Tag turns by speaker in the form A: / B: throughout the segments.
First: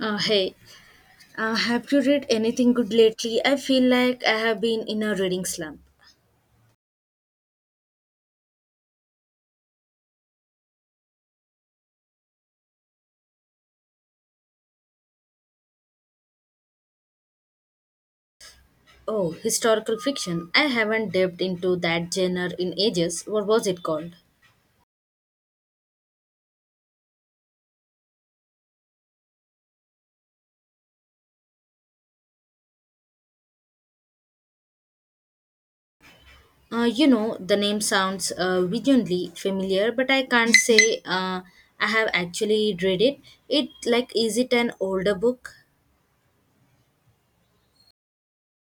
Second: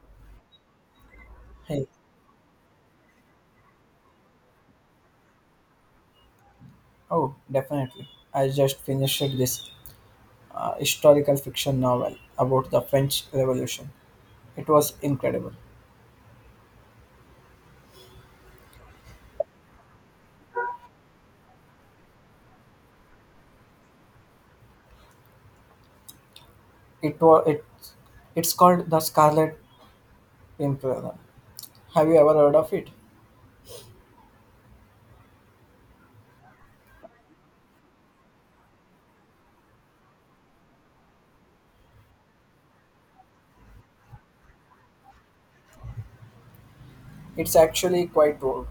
A: Uh, hey,
B: Hey,
A: have you read anything good lately? I feel like I have been in a reading slump.
B: oh, definitely. I just finished this historical fiction novel about the French Revolution. It was incredible.
A: Oh, historical fiction. I haven't dipped into that genre in ages. What was it called?
B: It was it, it's called The Scarlet Pimpernel. Have you ever heard of it?
A: The name sounds vaguely familiar, but I can't say I have actually read it. It like is it an older book?
B: It's actually quite old,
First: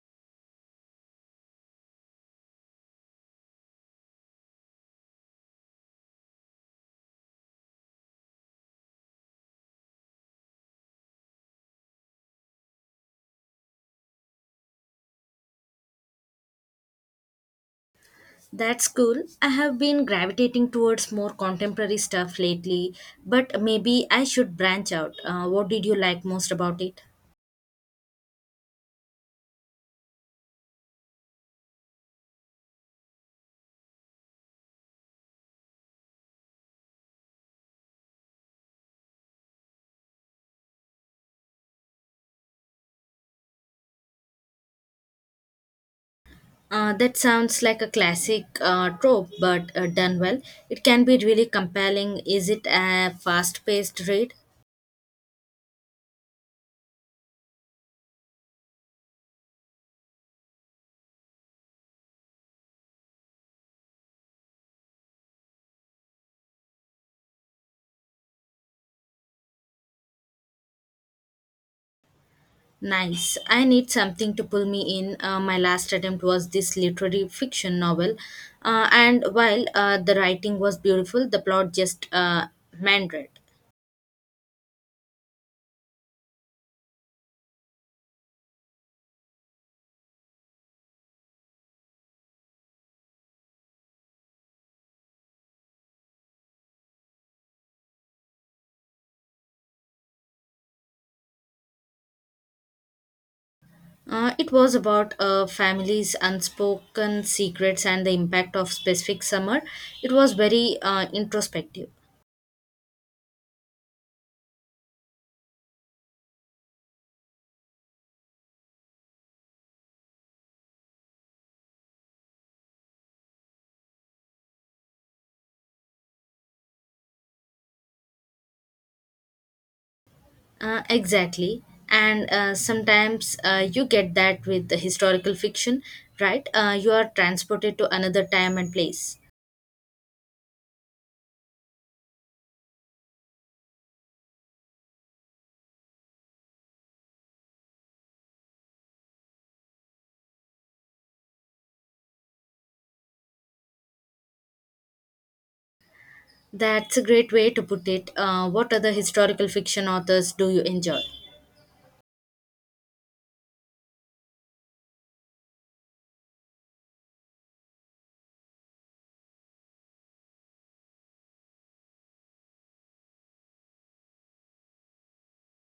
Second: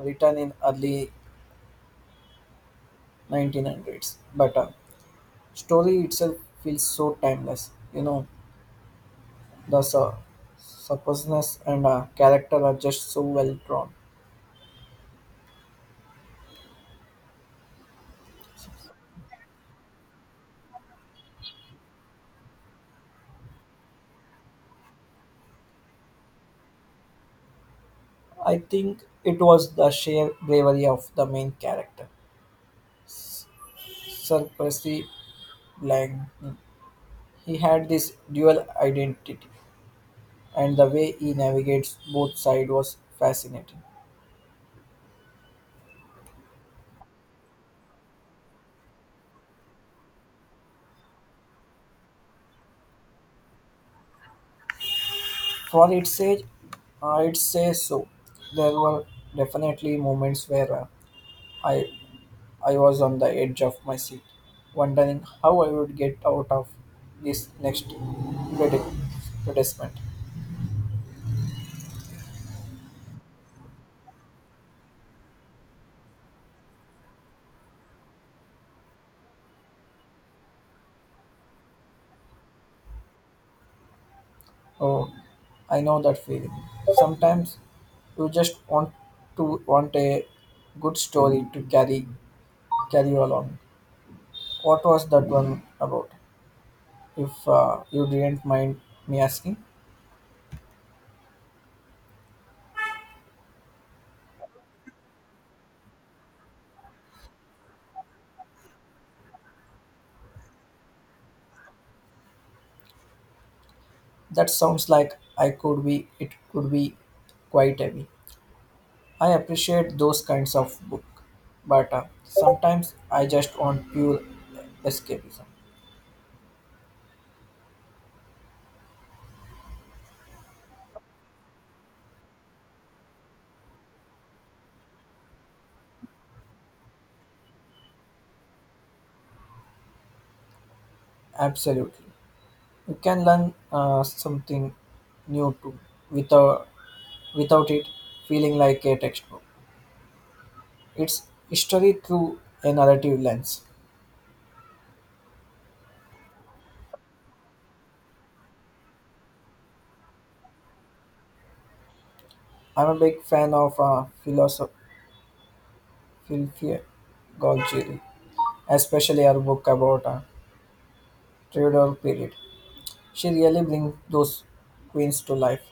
B: written in early 1900s, but story itself feels so timeless. You know, the su- supposedness and character are just so well drawn.
A: That's cool. I have been gravitating towards more contemporary stuff lately, but maybe I should branch out. What did you like most about it?
B: I think it was the sheer bravery of the main character surprisingly blank. He had this dual identity, and the way he navigates both sides was fascinating.
A: That sounds like a classic trope, but done well. It can be really compelling. Is it a fast paced read?
B: For its age, I'd say so. There were definitely moments where I I was on the edge of my seat, wondering how I would get out of this next predicament.
A: Nice. I need something to pull me in. My last attempt was this literary fiction novel, and while the writing was beautiful, the plot just meandered.
B: Oh, I know that feeling. Sometimes you just want a good story to carry you along. What was that one about? If you didn't mind me asking,
A: It was about a family's unspoken secrets and the impact of specific summer. It was very introspective.
B: that sounds like I could be. It could be quite heavy. I appreciate those kinds of book, but sometimes I just want pure escapism.
A: Exactly. And sometimes you get that with the historical fiction, right? You are transported to another time and place.
B: Absolutely, you can learn something new too without without it feeling like a textbook. It's history through a narrative lens.
A: That's a great way to put it. What other historical fiction authors do you enjoy?
B: I'm a big fan of Filfie Golgieri, especially her book about a Tudor period. She really brings those queens to life.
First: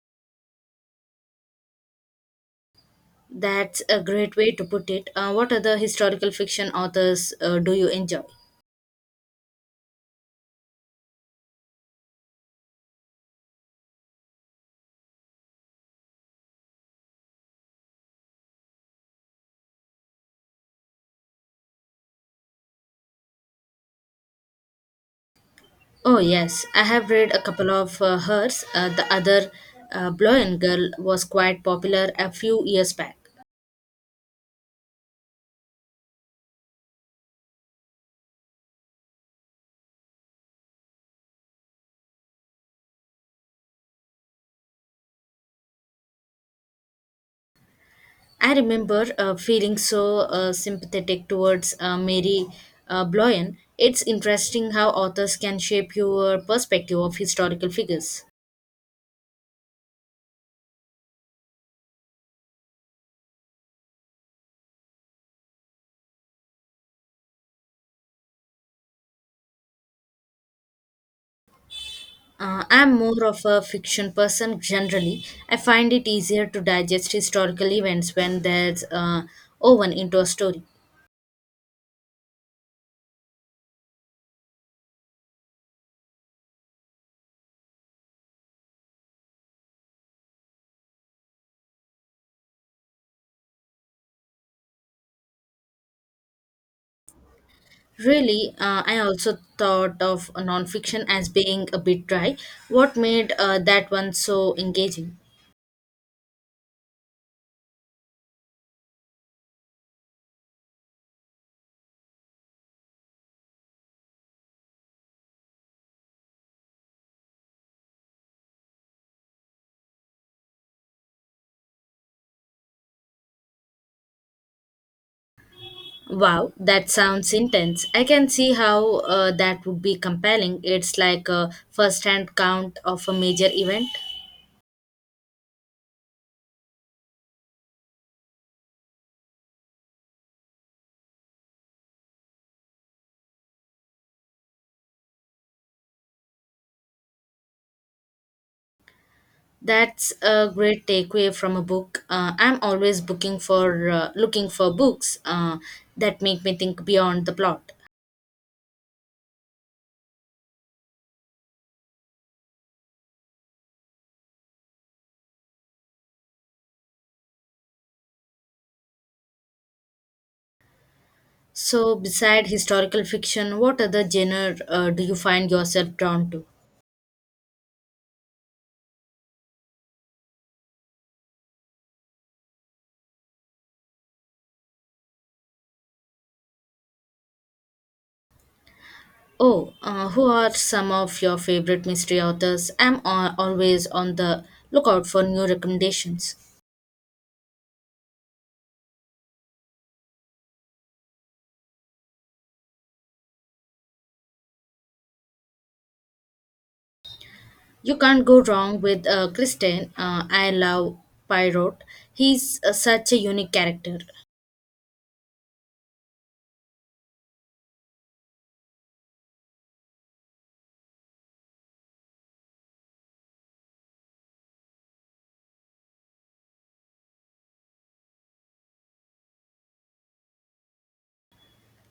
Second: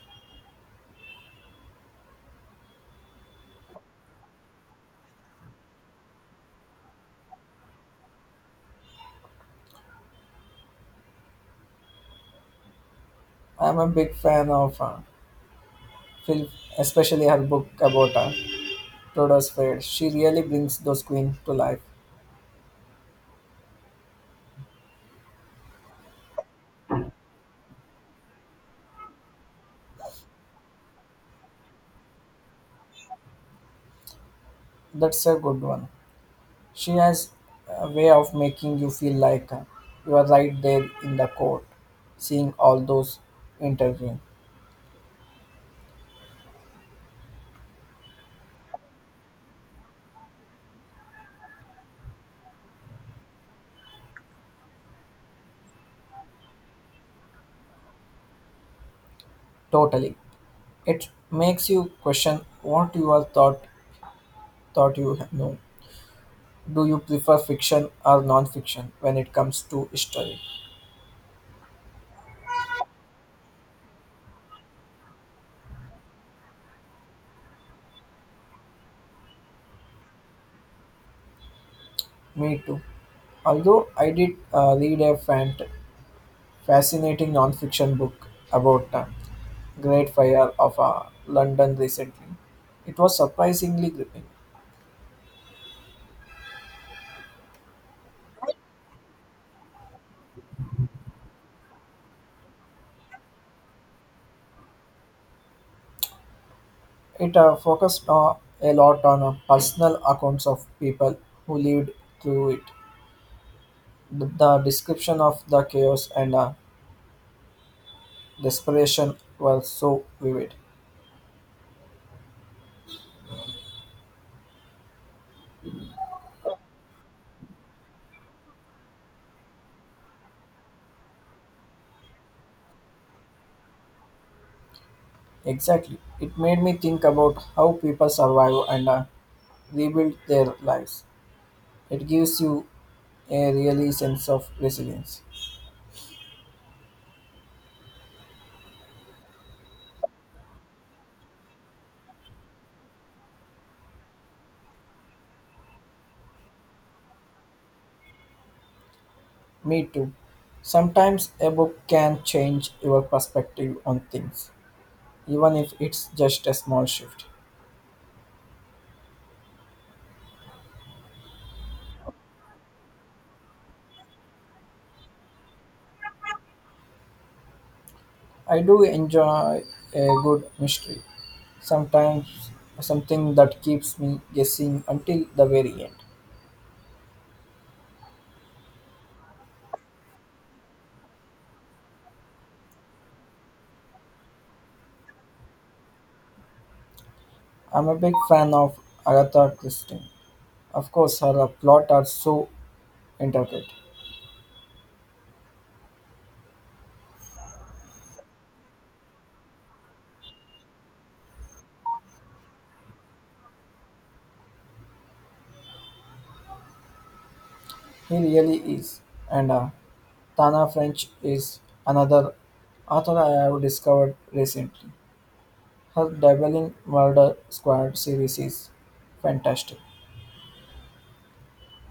A: That's a great way to put it. What other historical fiction authors do you enjoy?
B: I am a big fan of Phil, especially her book about Tudor's period. She really brings those queens to life.
A: Oh, yes. I have read a couple of hers. The other Blow and Girl was quite popular a few years back.
B: That's a good one. She has a way of making you feel like you are right there in the court, seeing all those interviewing.
A: I remember feeling so sympathetic towards Mary Bloyan. It's interesting how authors can shape your perspective of historical figures.
B: Totally. It makes you question what you are thought you know. Do you prefer fiction or non-fiction when it comes to history?
A: I'm more of a fiction person generally. I find it easier to digest historical events when there's woven into a story.
B: Me too. Although I did read a fascinating non-fiction book about the Great Fire of London recently, it was surprisingly gripping.
A: Really, I also thought of nonfiction as being a bit dry. What made that one so engaging?
B: It focused a lot on personal accounts of people who lived through it. The description of the chaos and desperation were so vivid.
A: Wow, that sounds intense. I can see how that would be compelling. It's like a first hand count of a major event.
B: Exactly. It made me think about how people survive and rebuild their lives. It gives you a really sense of resilience.
A: That's a great takeaway from a book. I'm always booking for looking for books that make me think beyond the plot.
B: Me too. Sometimes a book can change your perspective on things, even if it's just a small shift.
A: So, beside historical fiction, what other genre do you find yourself drawn to?
B: I do enjoy a good mystery. Sometimes something that keeps me guessing until the very end.
A: Oh, who are some of your favorite mystery authors? I'm always on the lookout for new recommendations.
B: I'm a big fan of Agatha Christie. Of course, her plot are so intricate.
A: You can't go wrong with Kristen. I love Poirot. He's such a unique character.
B: He really is. And Tana French is another author I have discovered recently. Her Dabbling Murder Squad series is fantastic.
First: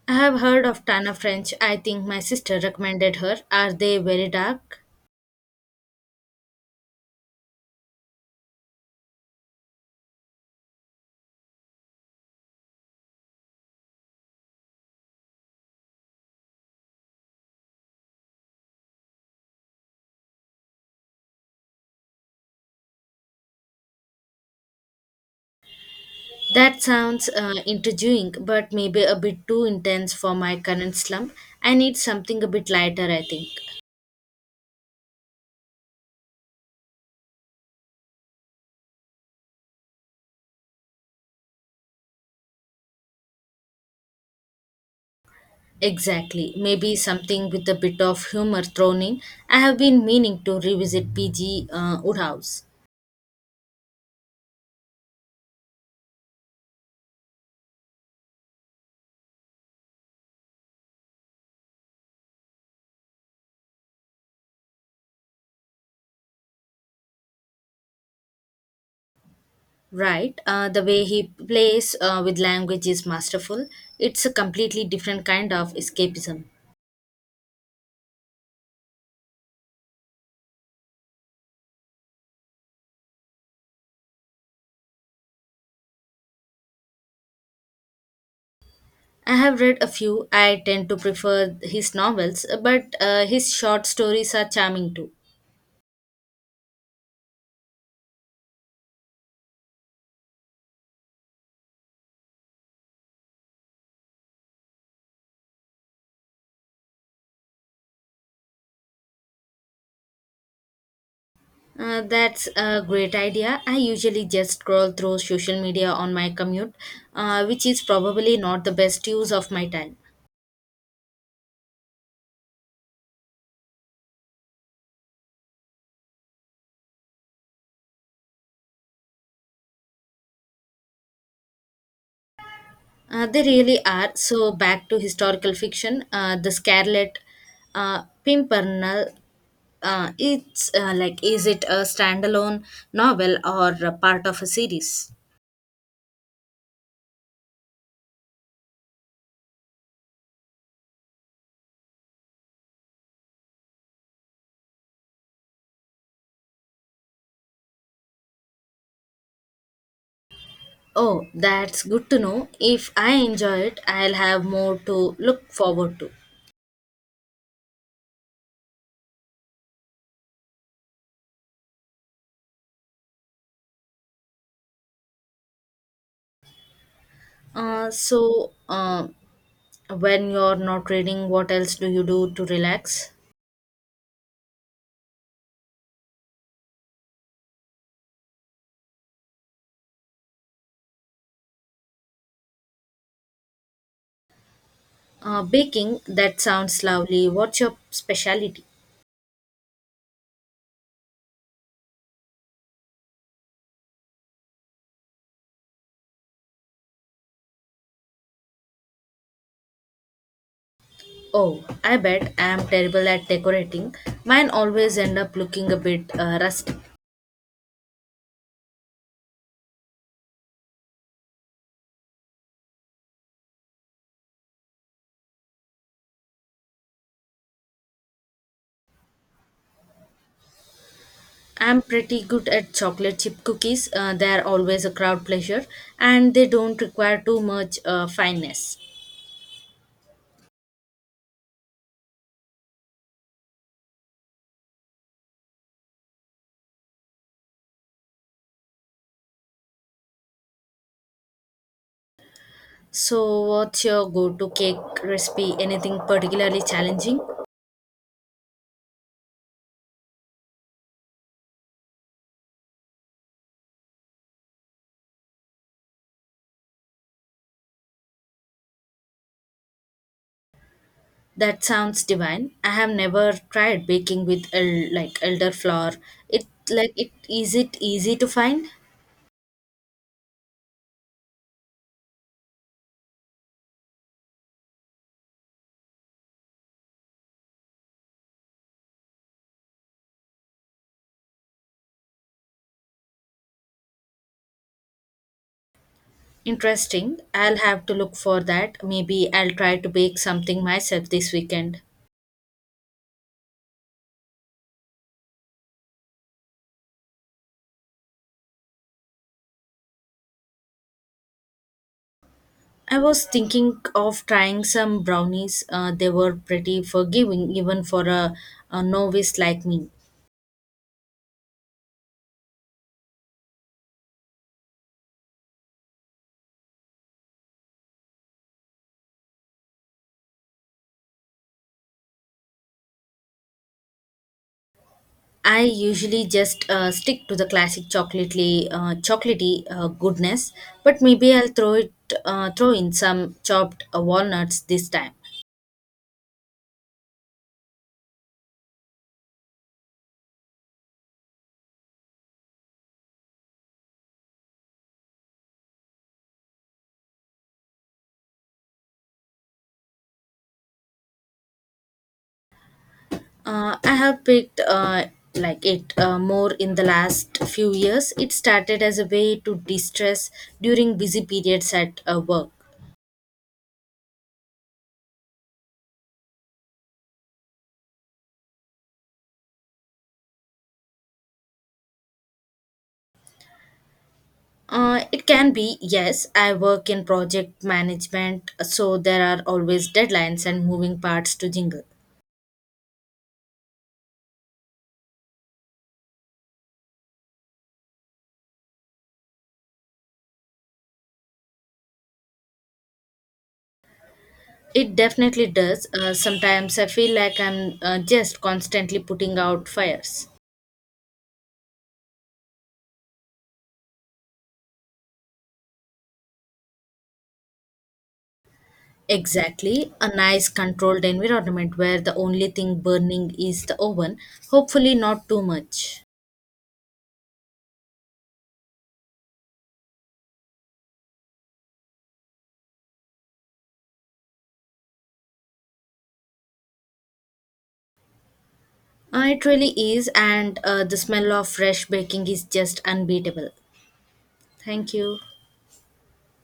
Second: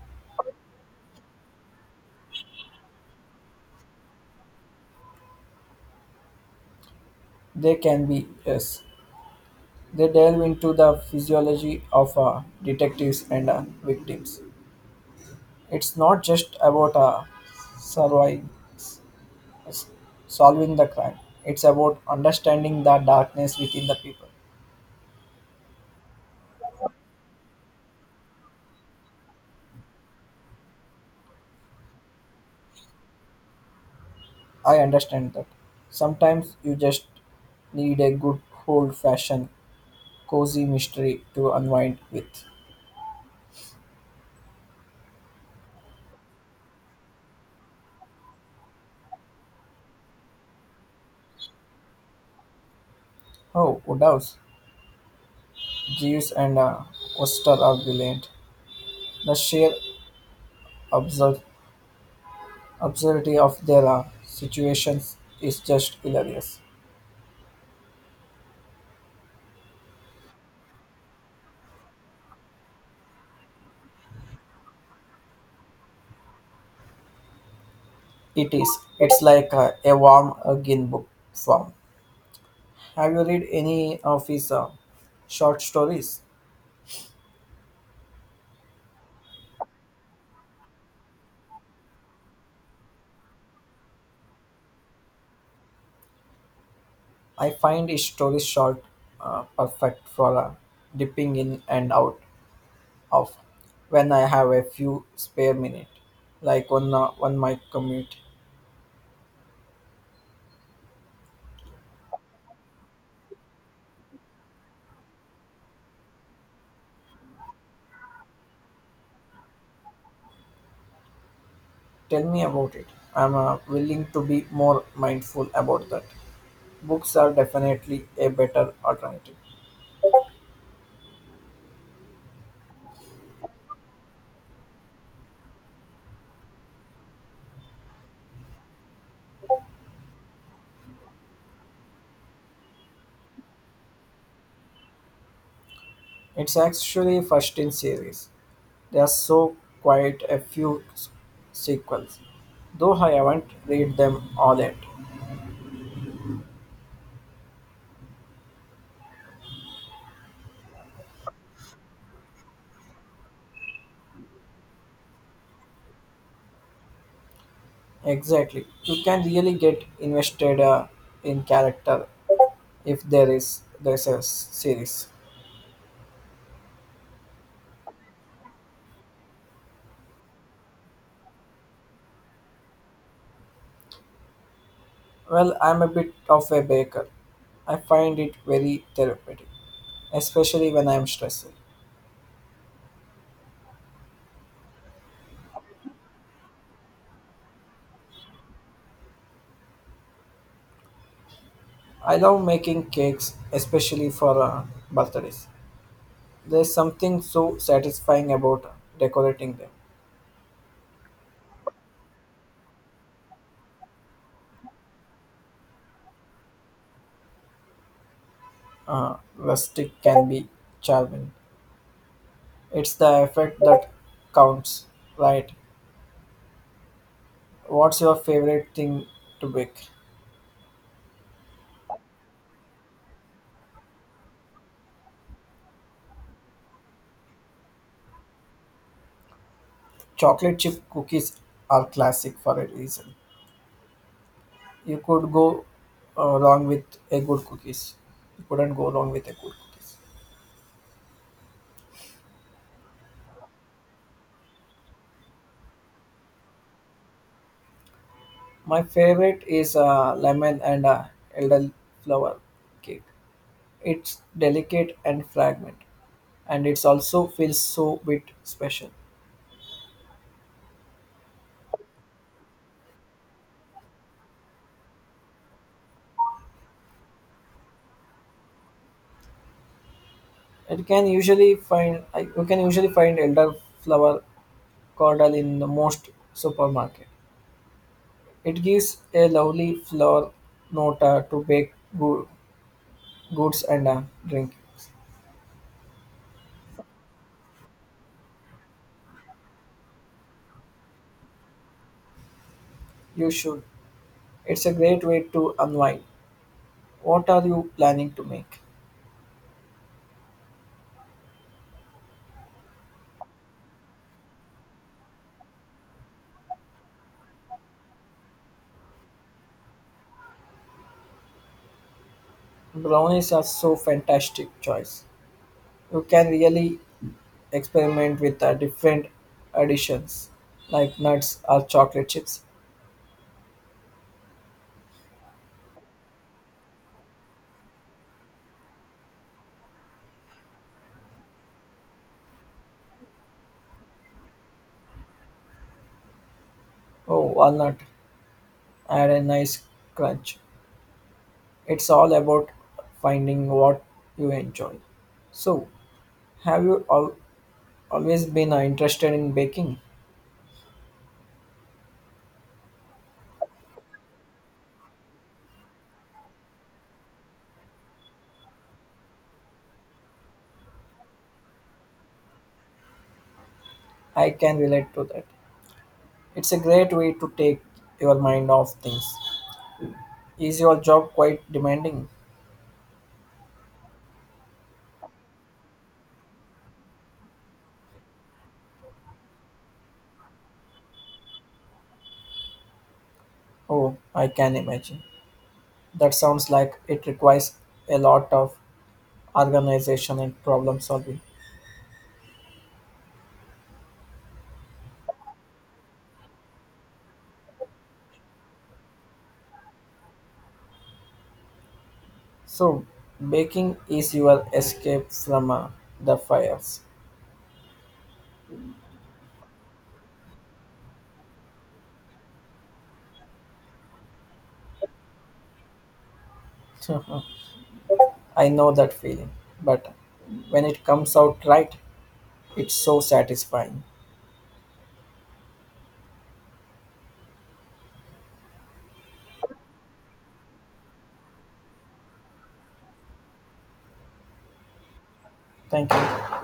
A: I have heard of Tana French. I think my sister recommended her. Are they very dark?
B: They can be, yes. They delve into the physiology of detectives and victims. It's not just about surviving, solving the crime. It's about understanding the darkness within the people.
A: That sounds intriguing, but maybe a bit too intense for my current slump. I need something a bit lighter, I think.
B: I understand that. Sometimes you just need a good old fashioned cozy mystery to unwind with.
A: Exactly. Maybe something with a bit of humor thrown in. I have been meaning to revisit P.G. Woodhouse.
B: Oh, Woodhouse, Jeeves and Oster are brilliant. The sheer absurd- absurdity of their situations is just hilarious.
A: Right. The way he plays with language is masterful. It's a completely different kind of escapism.
B: It is. It's like a warm hug in book form. Have you read any of his short stories?
A: I have read a few. I tend to prefer his novels, but his short stories are charming too.
B: I find his stories short, perfect for dipping in and out off when I have a few spare minutes, like on my commute.
A: That's a great idea. I usually just scroll through social media on my commute, which is probably not the best use of my time.
B: Tell me about it. I'm willing to be more mindful about that. Books are definitely a better alternative.
A: They really are. So, back to historical fiction, The Scarlet Pimpernel. Is it a standalone novel or a part of a series?
B: It's actually first in series. There are quite a few sequels, though I haven't read them all yet.
A: Oh, that's good to know. If I enjoy it, I'll have more to look forward to.
B: Exactly, you can really get invested in character if there's a series.
A: Uh, so, uh, when you're not reading, what else do you do to relax?
B: Well, I'm a bit of a baker, I find it very therapeutic, especially when I'm stressed.
A: Baking, that sounds lovely. What's your specialty?
B: I love making cakes, especially for birthdays. There's something so satisfying about decorating them.
A: Oh, I bet I'm terrible at decorating. Mine always end up looking a bit rustic.
B: Rustic can be charming. It's the effect that counts, right? What's your favorite thing to bake?
A: I'm pretty good at chocolate chip cookies. They're always a crowd pleasure and they don't require too much fineness.
B: Chocolate chip cookies are classic for a reason. You could go wrong with a good cookies. You couldn't go wrong with a good cookies.
A: So, what's your go to cake recipe? Anything particularly challenging?
B: My favorite is lemon and elderflower cake. It's delicate and fragrant, and it's also feels so bit special.
A: That sounds divine. I have never tried baking with like elderflower. It is it easy to find?
B: It can usually find I- you can usually find elderflower cordal in the most supermarket. It gives a lovely flower note to bake goods and drink.
A: Interesting. I'll have to look for that. Maybe I'll try to bake something myself this weekend.
B: You should. It's a great way to unwind. What are you planning to make?
A: I was thinking of trying some brownies. They were pretty forgiving, even for a novice like me.
B: Brownies are so fantastic choice. You can really experiment with different additions like nuts or chocolate chips.
A: I usually just stick to the classic chocolatey, goodness, but maybe throw in some chopped walnuts this time.
B: Oh, walnut add a nice crunch. It's all about finding what you enjoy. So, have you always been interested in baking?
A: I have picked like it more in the last few years. It started as a way to distress during busy periods at work.
B: I can relate to that. It's a great way to take your mind off things. Is your job quite demanding?
A: It can be, yes. I work in project management, so there are always deadlines and moving parts to jingle.
B: Oh, I can imagine. That sounds like it requires a lot of organization and problem solving.
A: It definitely does. Sometimes I feel like I'm just constantly putting out fires.
B: So, baking is your escape from the fires.
A: Exactly. A nice controlled environment where the only thing burning is the oven. Hopefully, not too much.
B: I know that feeling, but when it comes out right, it's so satisfying.
A: It really is, and the smell of fresh baking is just unbeatable. Thank you.
B: Thank you.